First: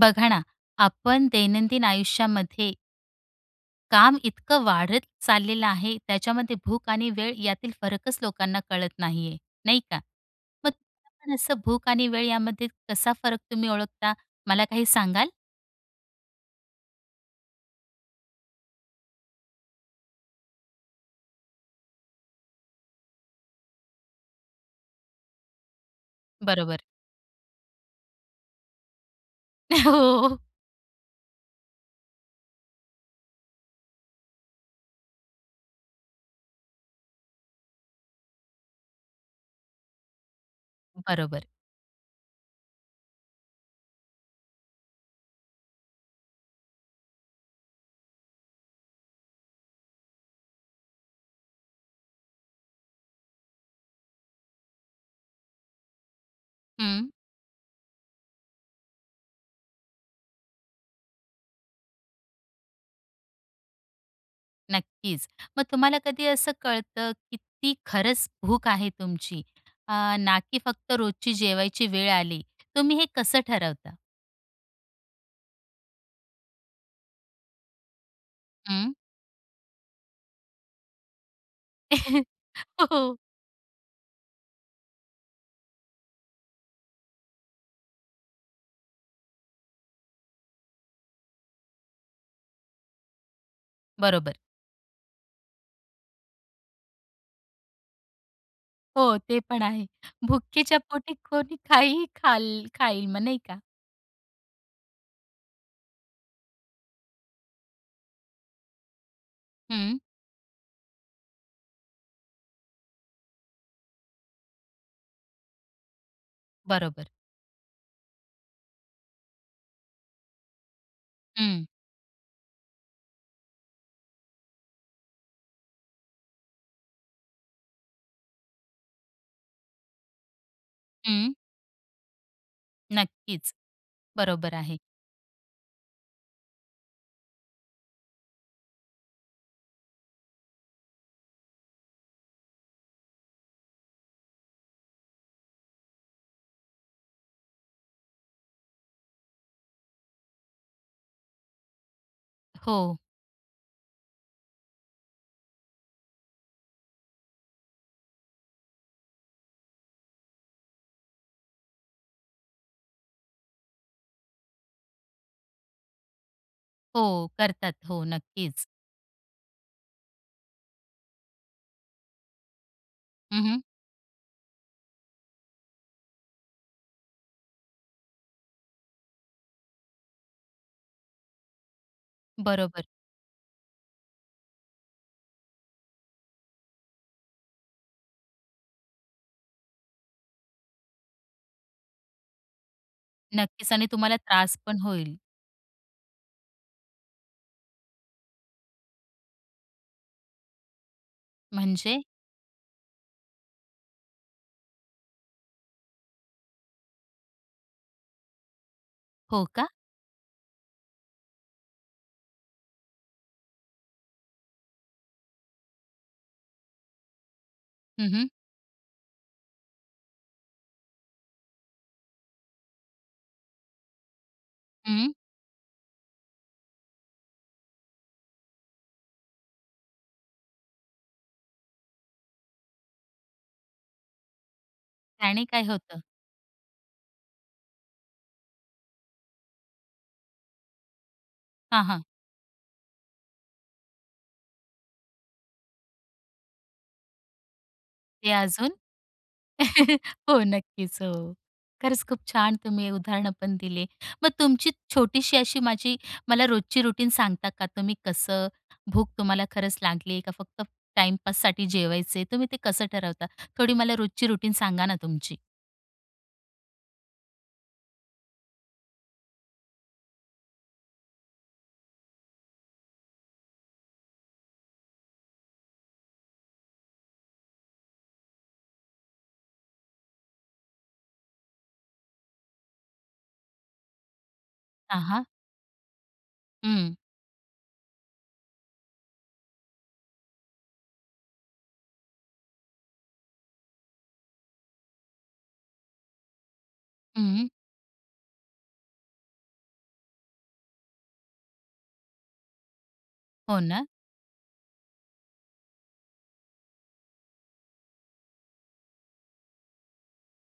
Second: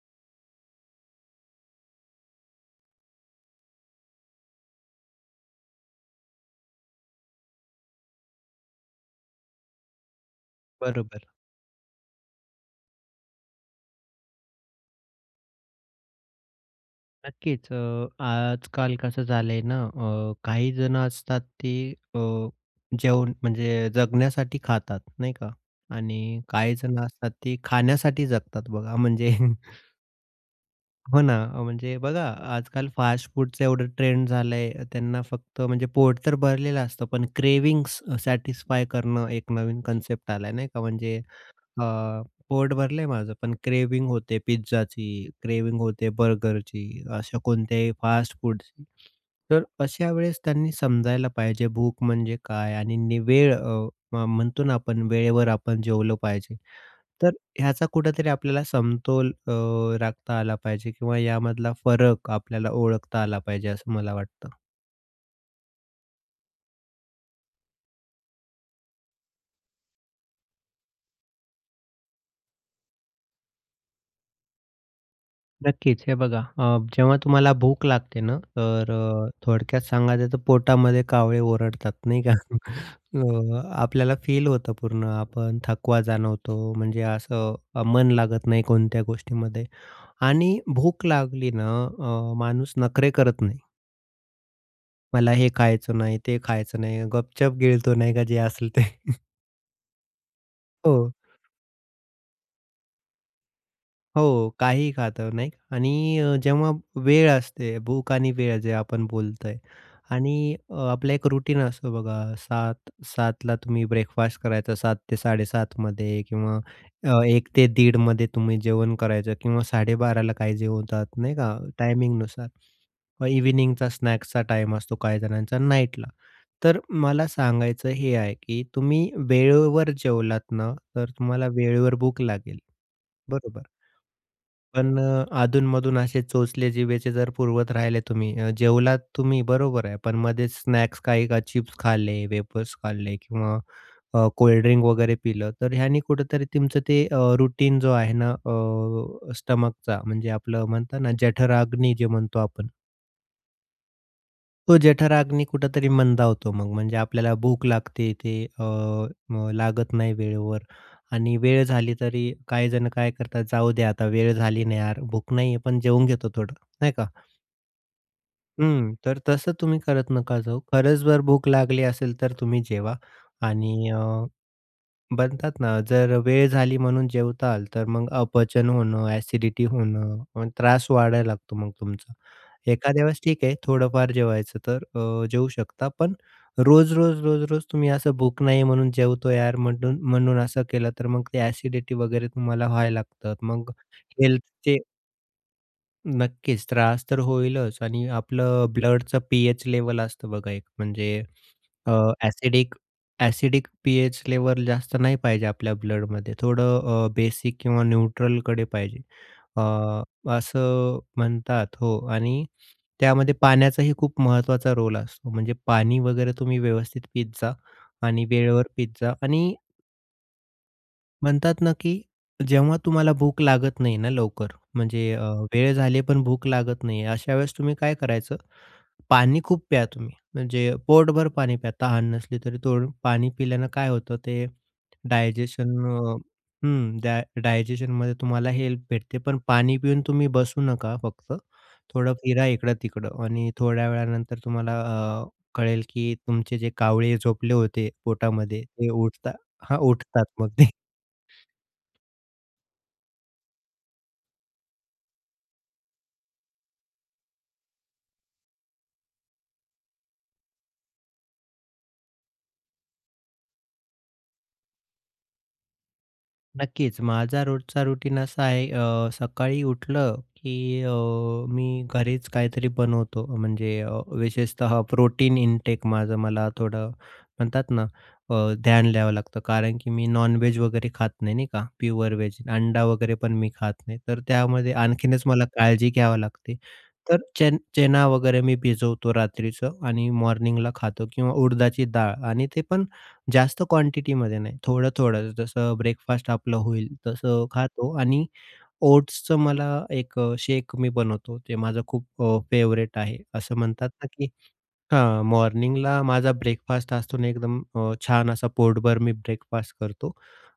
बघा ना, आपण दैनंदिन आयुष्यामध्ये, काम इतकं वाढत चाललेलं आहे, त्याच्यामध्ये भूक आणि वेळ यातील फरकच लोकांना कळत नाहीये, नाही का. मग बरोबर. [unintelligible] असं भूक आणि वेळ यामध्ये कसा फरक तुम्ही ओळखता? मला काही सांगाल? नक्कीच. अ, आजकाल कसं झालंय ना, अ, काही जणं असतात, ती अ, जेवण म्हणजे जगण्यासाठी खातात, नाही का? आणि बरोबर. काहीजण असतात, ते खाण्यासाठी जगतात. बघा म्हणजे, हो. हो ना. म्हणजे बघा, आजकाल फास्टफूडचा एवढं ट्रेंड झालंय, त्यांना फक्त म्हणजे पोट तर भरलेलं असतं, पण क्रेविंग्स सॅटिस्फाय करणं, एक नवीन कन्सेप्ट आलाय, नाही का. म्हणजे बरोबर. अ, पोट भरलं आहे माझं पण क्रेव्हिंग होते पिझ्झाची, क्रेव्हिंग होते बर्गरची. अशा कोणत्याही फास्टफूडची. तर अशावेळेस त्यांनी समजायला पाहिजे, भूक म्हणजे काय? आणि वेळ अ, म्हणतो ना आपण, वेळेवर आपण जेवलं पाहिजे. हं. तर ह्याचा कुठेतरी आपल्याला समतोल अ, राखता आला पाहिजे किंवा यामधला फरक आपल्याला ओळखता आला पाहिजे, असं मला वाटतं. नक्कीच. मग तुम्हाला कधी असं कळतं, की ती खरंच भूक आहे तुमची? अ, ना की फक्त रोजची जेवायची वेळ आली, तुम्ही हे कसं ठरवता? नक्कीच, हे बघा, अ, जेव्हा तुम्हाला भूक लागते ना, तर हं. अ, थोडक्यात सांगायचं तर पोटामध्ये कावळे ओरडतात, हो, नाही का? हो. अ, आपल्याला फील होतं पूर्ण, आपण थकवा जाणवतो. म्हणजे असं मन लागत नाही कोणत्या गोष्टीमध्ये. आणि भूक लागली ना अ, माणूस नखरे करत नाही. बरोबर. मला हे खायचं नाही, ते खायचं नाही. गपचूप गिळतो, नाही का? जे असेल ते. हो, ते पण आहे. भुकेच्या हो. पोटी कोणी काहीही खाल् खाईल मग, नाही का? हो, काहीही खातो, नाही? आणि अ, जेव्हा वेळ असते, भूक आणि वेळ जे आपण बोलत आहे हं. आणि आपलं एक रूटीन असतो बघा, 7- 7ला तुम्ही ब्रेकफास्ट करायचं 7.00 ते 7.30 मध्ये किंवा बरोबर. अ, 1.00 ते 1.30मध्ये तुम्ही जेवण करायचं, किंवा 12.30 ला काही जेवतात नाही का हं. टायमिंगनुसार. मग इव्हनिंगचा स्नॅक्सचा टाईम असतो काहीजणांचा नाईटला. तर मला सांगायचं हे आहे, की तुम्ही वेळेवर जेवलात ना, तर हं. तुम्हाला वेळेवर भूक लागेल, नक्कीच, बरोबर? बरोबर आहे. पण अ, अधून-मधून असे चोचले जिभेचे जर पुरवत राहिले तुम्ही अ, जेवलात तुम्ही, बरोबर आहे. पण मधेच स्नॅक्स काही का चिप्स खाल्ले, वेफर्स खाल्ले किंवा अ, कोल्डड्रिंक वगैरे पिलं, तर ह्याने कुठेतरी तुमचं ते अ, रूटीन जो आहे ना, अ, स्टमकचा. म्हणजे आपलं म्हणतात ना जठर-अग्नी जे म्हणतो आपण. हो. तो जठराग्नी कुठेतरी मंदावतो मग, म्हणजे आपल्याला भूक लागते ते अ, मग लागत नाही वेळेवर. आणि वेळ झाली तरी काही जण काय करतात, जाऊ द्या आता वेळ झाली ना यार, भूक नाहीये पण जेवून घेतो थोडं, नाही का. हो, करतात हो नक्कीच. हम्म, तर तसं तुम्ही करत नका जाऊ. खरंच जर भूक लागली असेल तर तुम्ही जेवा. हं, हं. आणि अ, म्हणतात ना, जर वेळ झाली म्हणून जेवाताल तर मग अपचन होणं, ॲसिडिटी होणं आणि त्रास वाढायला लागतो मग तुमचा. बरोबर. एखाद्या वेळेस ठीक आहे थोडंफार जेवायचं तर अ, जेवू शकता, पण रोज-रोज, रोज-रोज तुम्ही असं भूक नाही म्हणून जेवतो यार, म्हणून, म्हणून असं केलं तर मग ते ॲसिडिटी वगैरे तुम्हाला व्हायला लागतात, मग नक्कीच आणि तुम्हाला त्रास हेल्थचे, पण होईल. नक्कीच, त्रास तर होईलच. आणि आपलं ब्लडचं पी-एच लेव्हल असतं बघा, एक म्हणजे अ, म्हणजे? ॲसिडिक, ॲसिडिक पी-एच लेव्हल जास्त नाही पाहिजे आपल्या ब्लडमध्ये. थोडं अ, बेसिक किंवा न्यूट्रलकडे पाहिजे. हो अ, का? असं म्हणतात, हो. आणि त्यामध्ये पाण्याचाही खूप महत्त्वाचा रोल असतो, म्हणजे पाणी वगैरे तुम्ही व्यवस्थित पीत जा हं, आणि हं. वेळेवर पीत जा आणि, म्हणतात ना की जेव्हा तुम्हाला भूक लागत नाही ना लवकर हं. म्हणजे अ, वेळ झाली पण भूक लागत नाही, अशावेळेस तुम्ही काय करायचं, पाणी खूप प्या तुम्ही म्हणजे पोटभर पाणी प्या. तहान नसली तरी, थोडं पाणी पिल्यानं काय होतं ते त्याने काय डायजेशन होतं? अ, हं, डाय डायजेशनमध्ये तुम्हाला हेल्प भेटते. पण पाणी पिऊन तुम्ही बसू नका फक्त, हां, हां. थोडं फिरा इकडं-तिकडं आणि थोड्या वेळानंतर तुम्हाला अ, कळेल की तुमचे जे कावळे झोपले होते ते पोटामध्ये, अजून ते उठता हां उठतात हो मग ते. नक्कीच, हो. खरंच खूप छान तुम्ही उदाहरणंपण दिले. मग तुमची छोटीशी अशी माझी मला रोजची रूटीन सांगता का? तुम्ही कसं भूक तुम्हाला खरंच लागली आहे का? फक्त टाईमपाससाठी जेवायचे तुम्ही ते कसं ठरवता? थोडी मला रोजची रूटीन सांगा ना, तुमची. नक्कीच. माझा रोजचा रुटीन असा आहे अ, सकाळी उठलं की अ, मी घरीच काहीतरी बनवतो म्हणजे अ, विशेषतः प्रोटीन इंटेक माझं मला थोडं म्हणतात ना अ, ध्यान द्यावं लागतं. कारण की मी नॉनव्हेज वगैरे खात नाही नाही का, प्युअर वेज अंडा वगैरे पण मी खात नाही, तर त्यामध्ये हां, आणखीनच हां. मला काळजी घ्यावी लागते. हं. तर चेन चना वगैरे मी भिजवतो रात्रीचं आणि मॉर्निंगला खातो किंवा उडदाची डाळ आणि ते पण जास्त क्वांटिटीमध्ये नाही. थोडं-थोडं, जसं ब्रेकफास्ट आपलं होईल तसं उह. खातो आणि ओट्सचं मला 1 शेक मी बनवतो, ते माझं खूप अ, फेवरेट आहे. असं हो ना? म्हणतात ना की हां, मॉर्निंगला माझा ब्रेकफास्ट असतो ना एकदम अ, छान असा पोटभर मी ब्रेकफास्ट करतो.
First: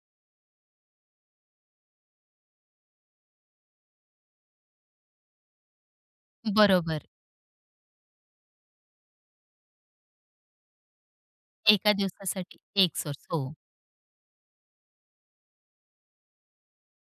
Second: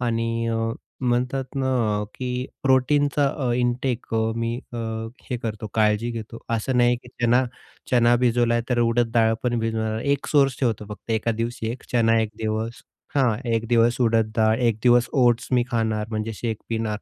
आणि अ, म्हणतात ना अ, की प्रोटीनचा अ, इंटेक अ, मी अ, हे करतो काळजी घेतो, असं नाही बरोबर. की चना चना भिजवला तर उडद डाळ पण भिजवणार, 1 सोर्स ठेवतो फक्त 1का दिवशी 1 एका चणा 1 दिवसासाठी दिवस, 1 सोर्स हां हो. 1 दिवस उडद डाळ, 1 दिवस ओट्स मी खाणार, म्हणजे शेक पिणार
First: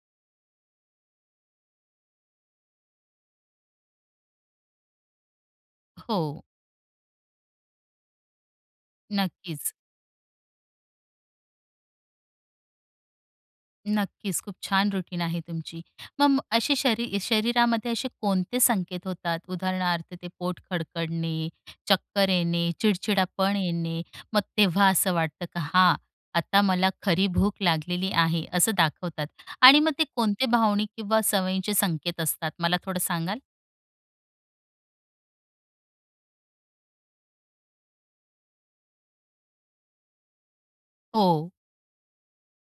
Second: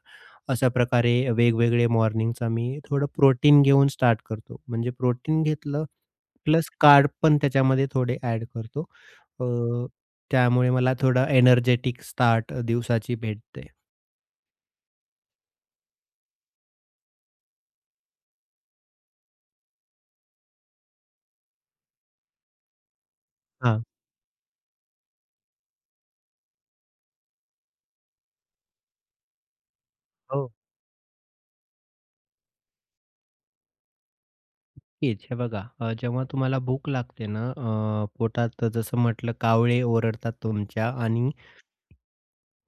अशाप्रकारे वेग-वेगळे मॉर्निंगचा मी थोडं प्रोटीन घेऊन स्टार्ट करतो. म्हणजे प्रोटीन घेतलं हो. प्लस त्याच्यामध्ये थोडे कार्ब्सपण एड करतो नक्कीच. अ, त्यामुळे मला थोडं एनर्जेटिक स्टार्ट दिवसाची भेटते. नक्कीच, खूप छान रूटीन आहे तुमची. मग अशी शरी शरीरामध्ये असे कोणते संकेत होतात? उदाहरणार्थ ते पोट खडकडणे, चक्कर येणे, चिडचिडापण हां. येणे मग तेव्हा असं वाटतं की हा, आता मला खरी भूक लागलेली आहे असं दाखवतात आणि मग ते कोणते हो. भावनिक किंवा सवयींचे संकेत असतात, मला थोडं सांगाल? नक्कीच, हे बघा अ, जेव्हा तुम्हाला भूक लागते ना, अ, पोटात जसं म्हटलं कावळे ओरडतात तुमच्या आणि हो.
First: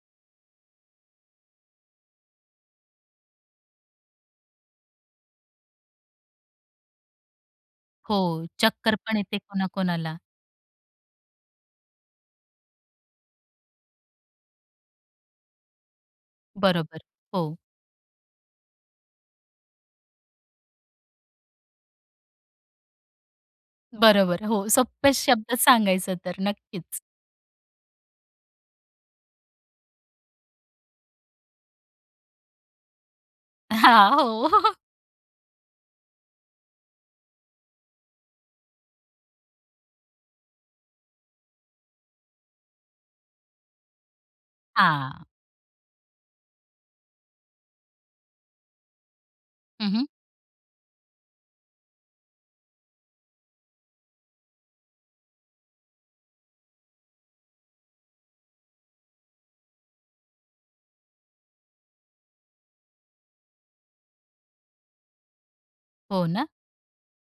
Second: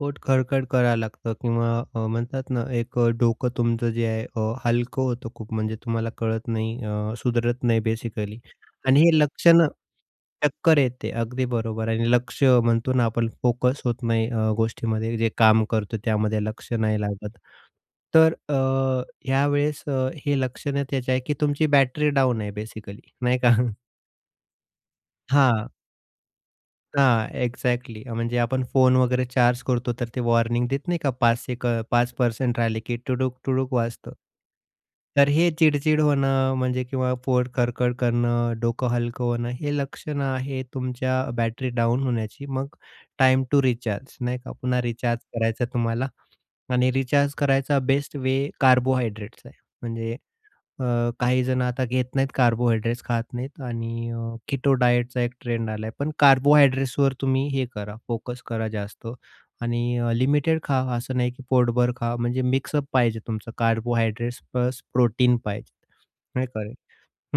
पोट खडखड करायला लागतं किंवा अ, म्हणतात ना, एक अ, डोकं तुमचं जे आहे अ, हलकं होतं, खूप म्हणजे तुम्हाला कळत नाही अ, सुधरत नाही बेसिकली. हो. चक्कर आणि पण हे येते लक्षणं कोणा-कोणाला. चक्कर येते, अगदी बरोबर. आणि लक्ष म्हणतो ना आपण, फोकस होत नाही अ, गोष्टीमध्ये जे काम करतो त्यामध्ये लक्ष बरोबर. नाही लागत. हो. तर अ, ह्यावेळेस अ, हे लक्षणं त्याची आहे की तुमची बॅटरी डाउन आहे बेसिकली नाही का? बरोबर. हो सोप्या शब्दात हां. सांगायचं तर. नक्कीच. हां एक्झॅक्टली म्हणजे आपण फोन वगैरे चार्ज करतो, तर ते वॉर्निंग देत नाही का, पाच सेक अ, 5% राहिले की टुडूक-टुडूक हां, वाजतं. हो. तर हे चिडचिड होणं म्हणजे किंवा पोट खडखड करणं, डोकं हलकं होणं, हे लक्षणं आहे तुमच्या बॅटरी डाउन होण्याची, मग टाईम टु रिचार्ज नाही का, पुन्हा रिचार्ज हां. करायचं आहे तुम्हाला. आणि रिचार्ज करायचा बेस्ट वे कार्बोहाइड्रेट्स आहे. हं, हं. म्हणजे अ, काही जणं आता घेत नाहीत कार्बोहाइड्रेट्स खात नाहीत आणि अ, कीटो डायटचा 1 ट्रेंड आलाय पण कार्बोहाइड्रेट्सवर तुम्ही हे करा फोकस करा जास्त आणि अ, लिमिटेड खा, असं नाही की पोटभर खा. म्हणजे मिक्सअप पाहिजे तुमचं कार्बोहायड्रेट्स प्लस प्रोटीन पाहिजे हो नाही ना? का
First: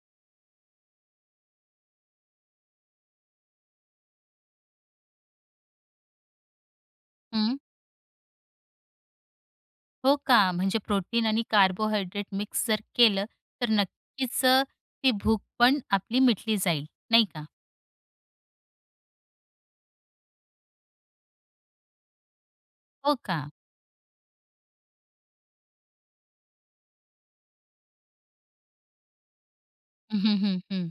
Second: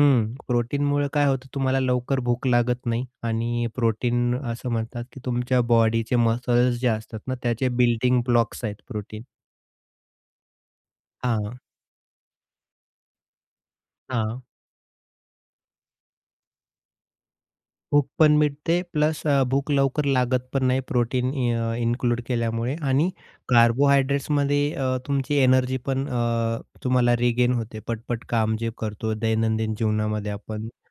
हं प्रोटीनमुळे काय होतं तुम्हाला लवकर भूक लागत नाही, आणि प्रोटीन असं म्हणतात की तुमच्या बॉडीचे मसल्स जे असतात ना, हं. त्याचे बिल्डिंग ब्लॉक्स आहेत प्रोटीन. हो का, म्हणजे प्रोटीन आणि हां. कार्बोहायड्रेट मिक्स जर केलं, तर नक्कीच हां. ती भूक पण आपली मिटली जाईल, नाही का. भूक पण मिटते, प्लस अ, भूक लवकर लागत पण नाही, प्रोटीन अ, इन्क्लूड केल्यामुळे. आणि हो का? कार्बोहायड्रेट्समध्ये अ, तुमची एनर्जीपण अ, तुम्हाला रिगेन होते. पट-पट काम जे करतो दैनंदिन हं, जीवनामध्ये हं, हं, आपण. हं.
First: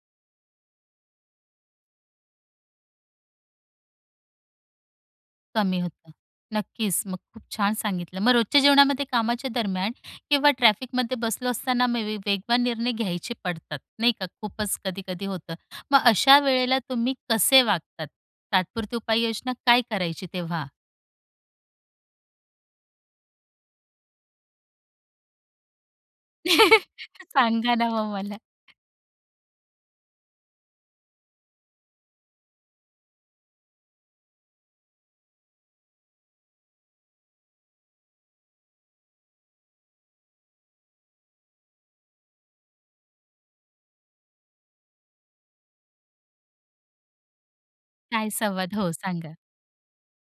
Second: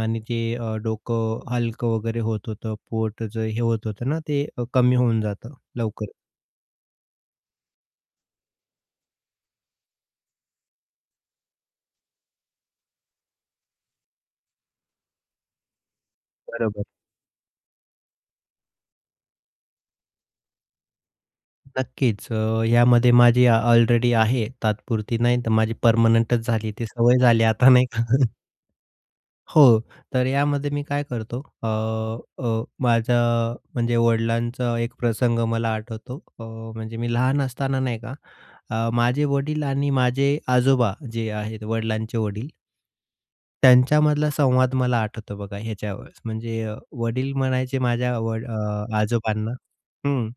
आणि जे अ, डोकं अ, हलकं वगैरे होत होतं, पोटाच हे होत होतं ना, ते अ, कमी होऊन जातं, कमी होतं, लवकर. नक्कीच. मग खूप छान सांगितलं. मग रोजच्या जेवणामध्ये कामाच्या दरम्यान किंवा ट्रॅफिकमध्ये बसलो असताना मे बी वेगवान निर्णय घ्यायचे पडतात, नाही का. खूपच कधी-कधी होतं. मग अशा वेळेला बरोबर. तुम्ही कसे वागतात? तात्पुरती उपाययोजना काय करायची तेव्हा? नक्कीच. अ, यामध्ये माझी अलरेडी आहे तात्पुरती नाही. तर माझी परमनंटच झाली, ती सवय झाली आता, सांगा नाही ना, का. मग मला. हो, तर यामध्ये मी काय करतो, अ, अ, माझ अ, म्हणजे वडिलांचा एक प्रसंग मला आठवतो. अ, म्हणजे मी लहान असताना नाही का, अ, माझे वडील आणि माझे आजोबा, जे आहेत वडिलांचे वडील. त्यांच्यामधला संवाद मला आठवतो बघा ह्याच्यावरच, म्हणजे वडील म्हणायचे माझ्या काय व संवाद? अ, हो सांगा. आजोबांना हं,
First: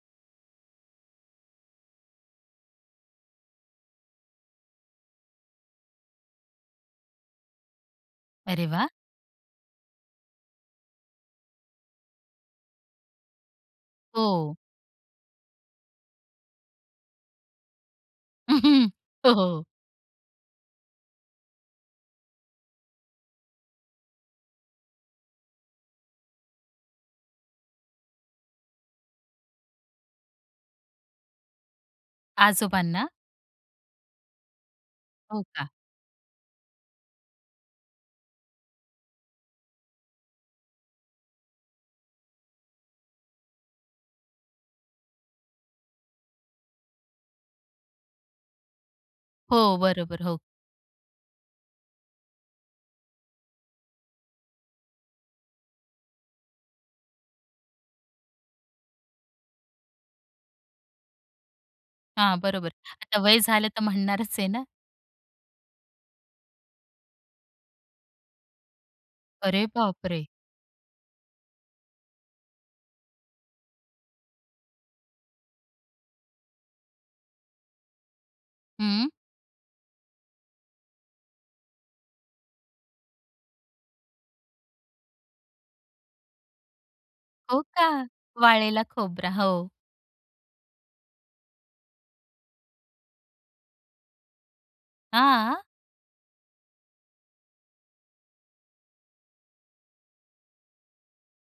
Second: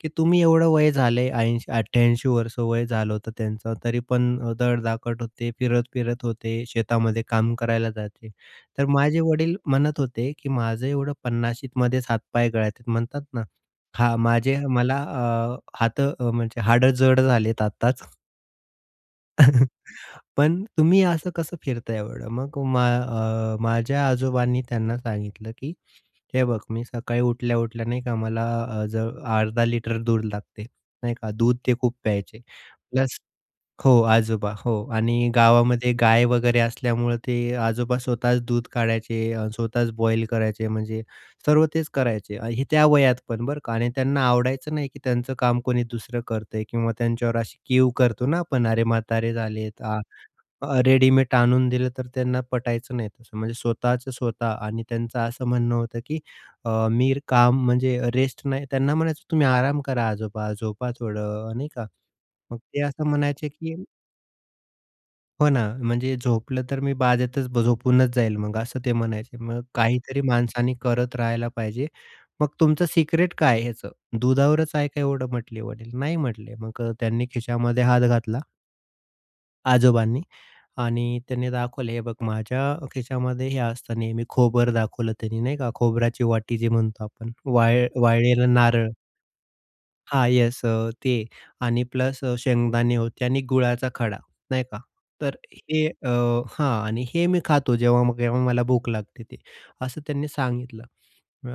की "तुम्ही एवढं वय झालंय," 80-88 वर्ष वय झालं होतं त्यांचं, तरी पण धडधाकट होते. फिरत-फिरत होते, शेतामध्ये काम करायला जायचे. तर वा! माझे वडील म्हणत होते की "माझं एवढं पन्नाशीतमध्ये हातपाय गळतात म्हणतात ना. हा, हो. माझे मला अ, हात म्हणजे हाडं जड झालेत आत्ताच." हो. पण तुम्ही असं कसं फिरताय एवढं? मग मा अ, माझ्या आजोबांनी त्यांना सांगितलं की "हे बघ, मी सकाळी उठल्या-उठल्या नाही का मला अ, ज अर्धा लिटर दूध लागते." नाही का, दूध ते खूप प्यायचे. आजोबांना? प्लस हो आजोबा, हो. आणि हो का. गावामध्ये गाय वगैरे असल्यामुळं ते आजोबा स्वतःच दूध काढायचे, स्वतःच बॉईल करायचे, म्हणजे सर्व तेच करायचे. हे त्या वयात पण बरं का, आणि त्यांना आवडायचं नाही की त्यांचं काम कोणी दुसरं करतंय किंवा त्यांच्यावर अशी कीव करतो ना आपण, "अरे म्हातारे झाले." हो. आ बरोबर. हो. रेडीमेट आणून दिलं तर त्यांना पटायचं नाही तसं. म्हणजे स्वतःचं-स्वतः आणि त्यांचं असं म्हणणं होतं की अ, "मी काम म्हणजे रेस्ट नाही." त्यांना म्हणायचो, "तुम्ही आराम करा आजोबा झोपा थोडं नाही का." हां. मग बरोबर. ते असं आता वय म्हणायचे झालं की तर म्हणणारच आहे ना. हो ना, म्हणजे झोपलं तर मी बाजेतच झोपूनच जाईल मग असं ते म्हणायचे. मग अरे काहीतरी बापरे! माणसाने करत राहायला पाहिजे. "मग तुमचं सिक्रेट काय आहे ह्याचं? दुधावरच आहे का एवढं?" म्हटले वडील. "नाही" म्हटले, मग अ, त्यांनी खिशामध्ये हात घातला हं. आजोबांनी आणि त्यांनी दाखवले, "हे बघ, माझ्या खिशामध्ये हे असतं नेहमी." खोबर दाखवलं त्यांनी, नाही का? खोबऱ्याची वाटी जे म्हणतो आपण. हो वाळ का? वाळलेलं वाळलेला नारळ. खोबरा, हो. हां, येस अ, ते आणि प्लस शेंगदाणे होते आणि गुळाचा खडा, नाही का? तर हां? हे अ, हां. आणि हे मी खातो, जेव्हा-केव्हा मला भूक लागते ते. असं त्यांनी सांगितलं.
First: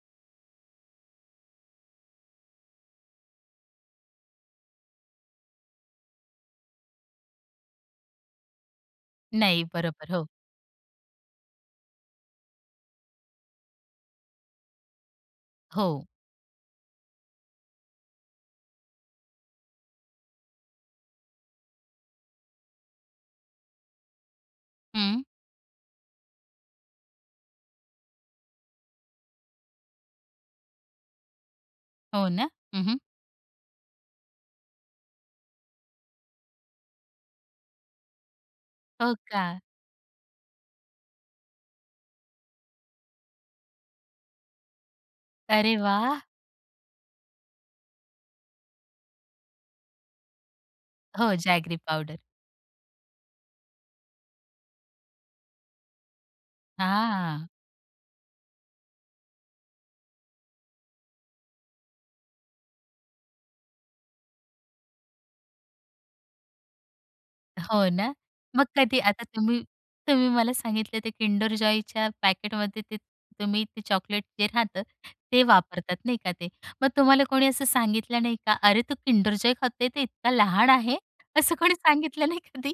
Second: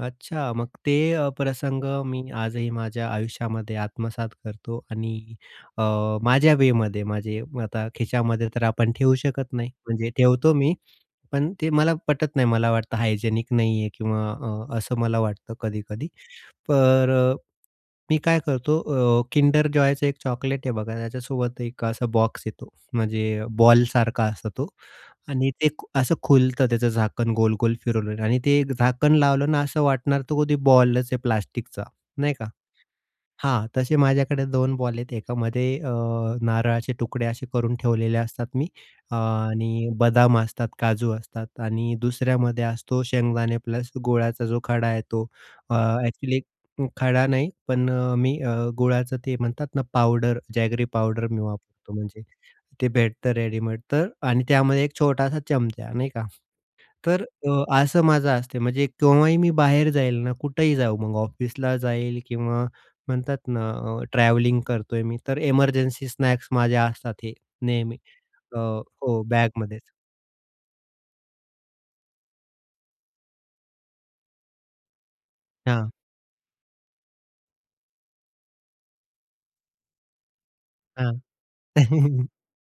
अच्छा, मग ते प्रसंग मी आजही माझ्या आयुष्यामध्ये आत्मसात करतो. आणि अ, माझ्या वेमध्ये माझे आता खिशामध्ये तर आपण ठेवू शकत नाही, नाही. बरोबर, म्हणजे हो. ठेवतो मी, पण ते मला पटत नाही. मला वाटतं हायजेनिक नाहीये, किंवा अ, असं मला वाटतं हो. कधी-कधी. तर अ, मी काय करतो, अ, किंडर जॉयचं 1 चॉकलेट आहे, बघा. त्याच्यासोबत 1 असा बॉक्स येतो, म्हणजे बॉल सारखा असतो तो. हं. आणि ते असं खुलतं, त्याचं झाकण गोल-गोल फिरवल्यावर आणि ते झाकण लावलं ना, असं वाटणार, तर कधी बॉलच आहे प्लास्टिकचा, हो नाही का? ना? हं, हं. हां, तसे माझ्याकडे 2 बॉल आहेत. एकामध्ये अ, नारळाचे तुकडे असे करून ठेवलेले असतात मी हो का? आणि बदाम असतात, काजू असतात. आणि दुसऱ्यामध्ये असतो शेंगदाणे प्लस गुळाचा जो खडा आहे, तो. अरे अ, वाह! एक्चुअली खडा नाही, पण अ, मी अ, गुळाचं ते म्हणतात ना पावडर, जॅगरी पावडर हो, मी जॅगरी वापरतो पावडर. म्हणजे, ते भेटतं रेडीमेड तर आणि त्यामध्ये 1 छोटासा चमचा, नाही का? तर हां. अ, असं माझं असते. म्हणजे केव्हाही मी बाहेर जाईल ना, कुठेही जाऊ, मग ऑफिसला जाईल किंवा म्हणतात ना अ, ट्रॅव्हलिंग करतोय मी, तर एमर्जन्सी स्नॅक्स माझे असतात हे हो नेहमी ना? अ, मग कधी हो, आता तुम्ही बॅगमध्ये. तुम्ही मला सांगितले ते किंडर जॉयच्या पॅकेटमध्ये ते तुम्ही ते चॉकलेट जे राहतं, ते हां. वापरतात, नाही का? ते मग तुम्हाला कोणी असं सांगितलं नाही का? "अरे तू किंडर जॉय खातोय? ते इतका लहान आहे?" हां, असं कोणी सांगितलं नाही कधी?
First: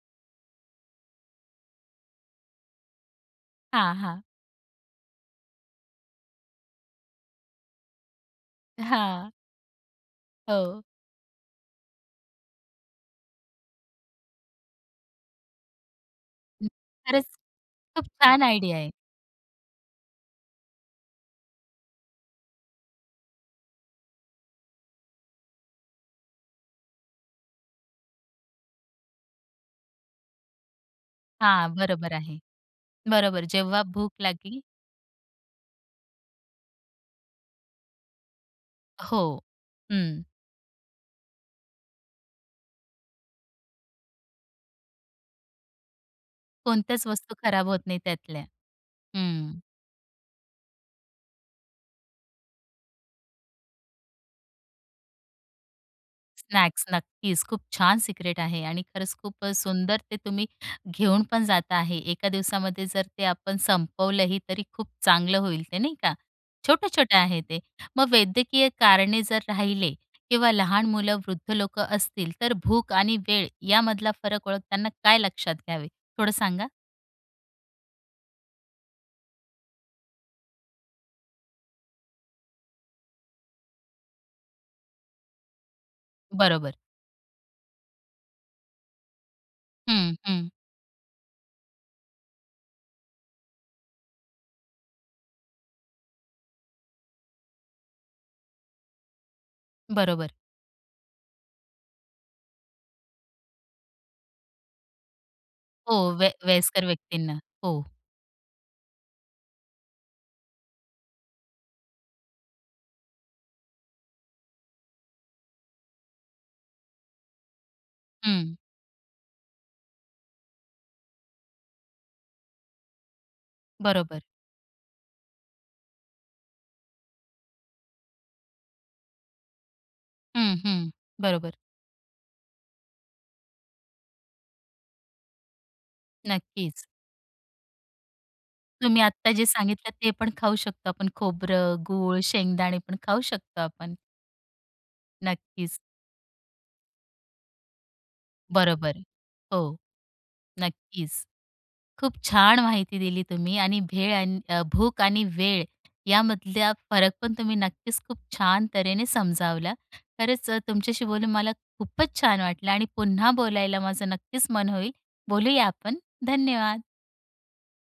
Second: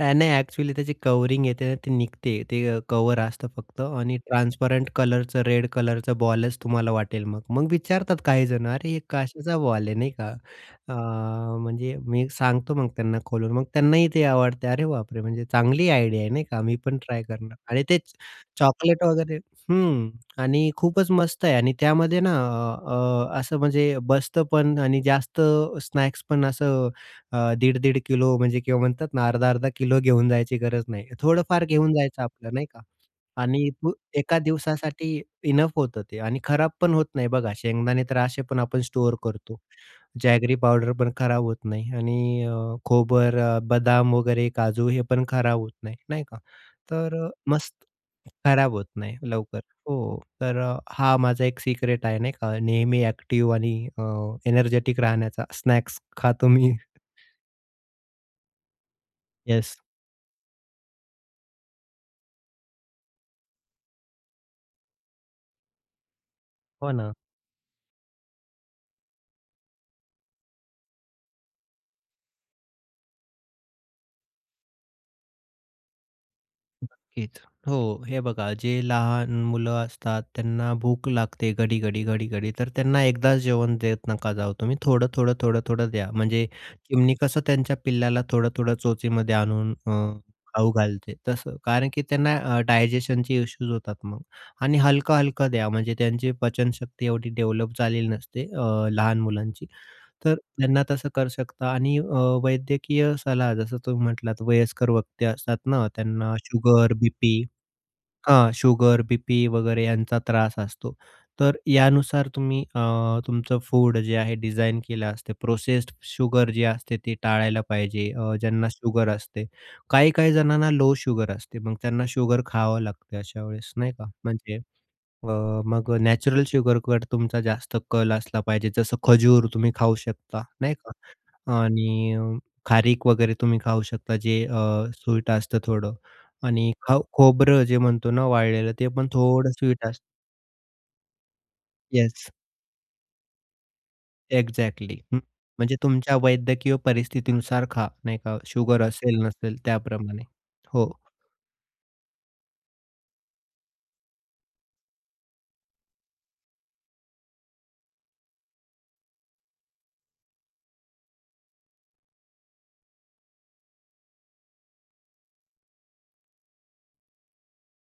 नाही, एक्चुअली त्याची कवरिंग येते ना, ती निघते. ते कव्हर असतं फक्त हां, आणि हां. ट्रान्सपरंट कलरचं, रेड कलरचं बॉलच तुम्हाला वाटेल मग. मग विचारतात काही जण, "अरे, हे हां. कशाचा बॉल आहे?" नाही का, हो. अ, म्हणजे मी सांगतो मग त्यांना खोलून, मग त्यांनाही ते आवडते. "अरे बापरे! म्हणजे चांगली आयडिया आहे, नाही का? हं, मी पण ट्राय खरंच. करणार." आणि खूप तेच. छान आयडिया आहे. चॉकलेट वगैरे हं. आणि खूपच मस्त आहे. आणि त्यामध्ये ना अ, अ, असं म्हणजे बसतं पण आणि जास्त स्नॅक्स पण असं अ, 1.5-1.5 किलो म्हणजे किंवा म्हणतात ना अर्धा-अर्धा किलो घेऊन जायची गरज नाही. थोडंफार हां, घेऊन बरोबर जायचं आहे. आपलं, नाही का? बरोबर, आणि जेव्हा भूक एका लागली दिवसासाठी इनफ होतं ते. आणि खराब पण होत नाही. बघा, शेंगदाणे तर असे पण आपण स्टोअर हो. करतो. हं. जॅगरी पावडर पण खराब होत नाही. आणि अ, खोबरं, बदाम वगैरे, काजू हे पण खराब होत नाही, नाही का? कोणत्याच तर वस्तू खराब मस्त होत नाहीत त्यातल्या. खराब होत नाही, हं. लवकर, हो. तर अ, हा माझा 1 सीक्रेट आहे, नाही का, नेहमी एक्टिव्ह आणि अ, एनर्जेटिक राहण्याचा. स्नॅक्स खातो मी. स्नॅक्स, नक्कीच. खूप छान सिक्रेट आहे आणि खरंच खूपच येस. सुंदर ते तुम्ही घेऊन पण जात आहे. एका दिवसामध्ये जर ते आपण संपवलंही, तरी खूप चांगलं होईल ते, नाही का? हो ना. छोटं-छोटं आहे ते. मग वैद्यकीय कारणे जर राहिले किंवा लहान मुलं, वृद्ध लोकं असतील, तर भूक आणि वेळ यामधला फरक ओळखताना काय लक्षात घ्यावे? थोडं सांगा. नक्कीच हो. हे बघा, जे लहान मुलं असतात त्यांना भूक लागते घडी-घडी, घडी-घडी. तर त्यांना एकदाच जेवण देत नका जाऊ तुम्ही, थोडं-थोडं, थोडं-थोडं द्या. म्हणजे बरोबर. चिमणी कसं त्यांच्या पिल्लाला थोडं-थोडं चोचीमध्ये आणून अ, हं, हं. खाऊ घालते, तसं. कारण की त्यांना अ, डायजेशनचे इश्यूज होतात मग. आणि हलकं-हलकं द्या, म्हणजे त्यांची पचनशक्ती एवढी डेव्हलप झालेली नसते, अ, लहान मुलांची. बरोबर. तर त्यांना तसं करू शकता. आणि अ, वैद्यकीय सलाह, जसं तुम्ही म्हटलात, वयस्कर व्यक्ती असतात ना, हो, वय त्यांना वयस्कर शुगर, व्यक्तींना, बी-पी हो. हां, शुगर, बी-पी वगैरे यांचा त्रास असतो. तर यानुसार तुम्ही अ, तुमचं फूड जे आहे डिझाईन केलं असतं. प्रोसेस्ड शुगर जे असते ती टाळायला पाहिजे अ, हं. ज्यांना शुगर असते. काही-काही जणांना लो शुगर असते, मग त्यांना शुगर खावं लागते अशावेळेस, नाही का? बरोबर. म्हणजे अ, मग अ, नॅचरल शुगरकडे तुमचा जास्त कल असला पाहिजे. जसं खजूर तुम्ही खाऊ शकता, हं, नाही हं. बरोबर. का? आणि खारीक वगैरे तुम्ही खाऊ शकता, जे अ, स्वीट असतं थोडं. आणि नक्कीच. खाऊ खोबरं जे म्हणतो ना वाळलेलं, ते तुम्ही पण आत्ता जे थोडं स्वीट सांगितलं, असतं. ते पण खाऊ शकतो आपण. खोबरं, गूळ, येस. शेंगदाणे पण खाऊ शकतो आपण. एक्झॅक्टली, हं, म्हणजे नक्कीच. तुमच्या वैद्यकीय परिस्थितीनुसार खा, नाही का? शुगर बरोबर. असेल, नसेल हो. त्याप्रमाणे. हो. नक्कीच. खूप छान माहिती दिली तुम्ही. आणि भेळ अन भूक आणि वेळ यामधला फरक पण तुम्ही नक्कीच खूप छान तऱ्हेने समजावला. खरंच अ, तुमच्याशी बोलून मला खूपच छान वाटलं आणि पुन्हा बोलायला माझं नक्कीच मन होईल. बोलूया आपण. धन्यवाद!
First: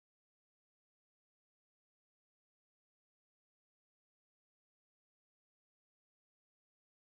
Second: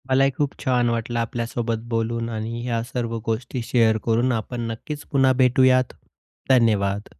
मलाही खूप छान वाटलं आपल्यासोबत बोलून आणि ह्या सर्व गोष्टी शेअर करून. आपण नक्कीच पुन्हा भेटूयात. धन्यवाद!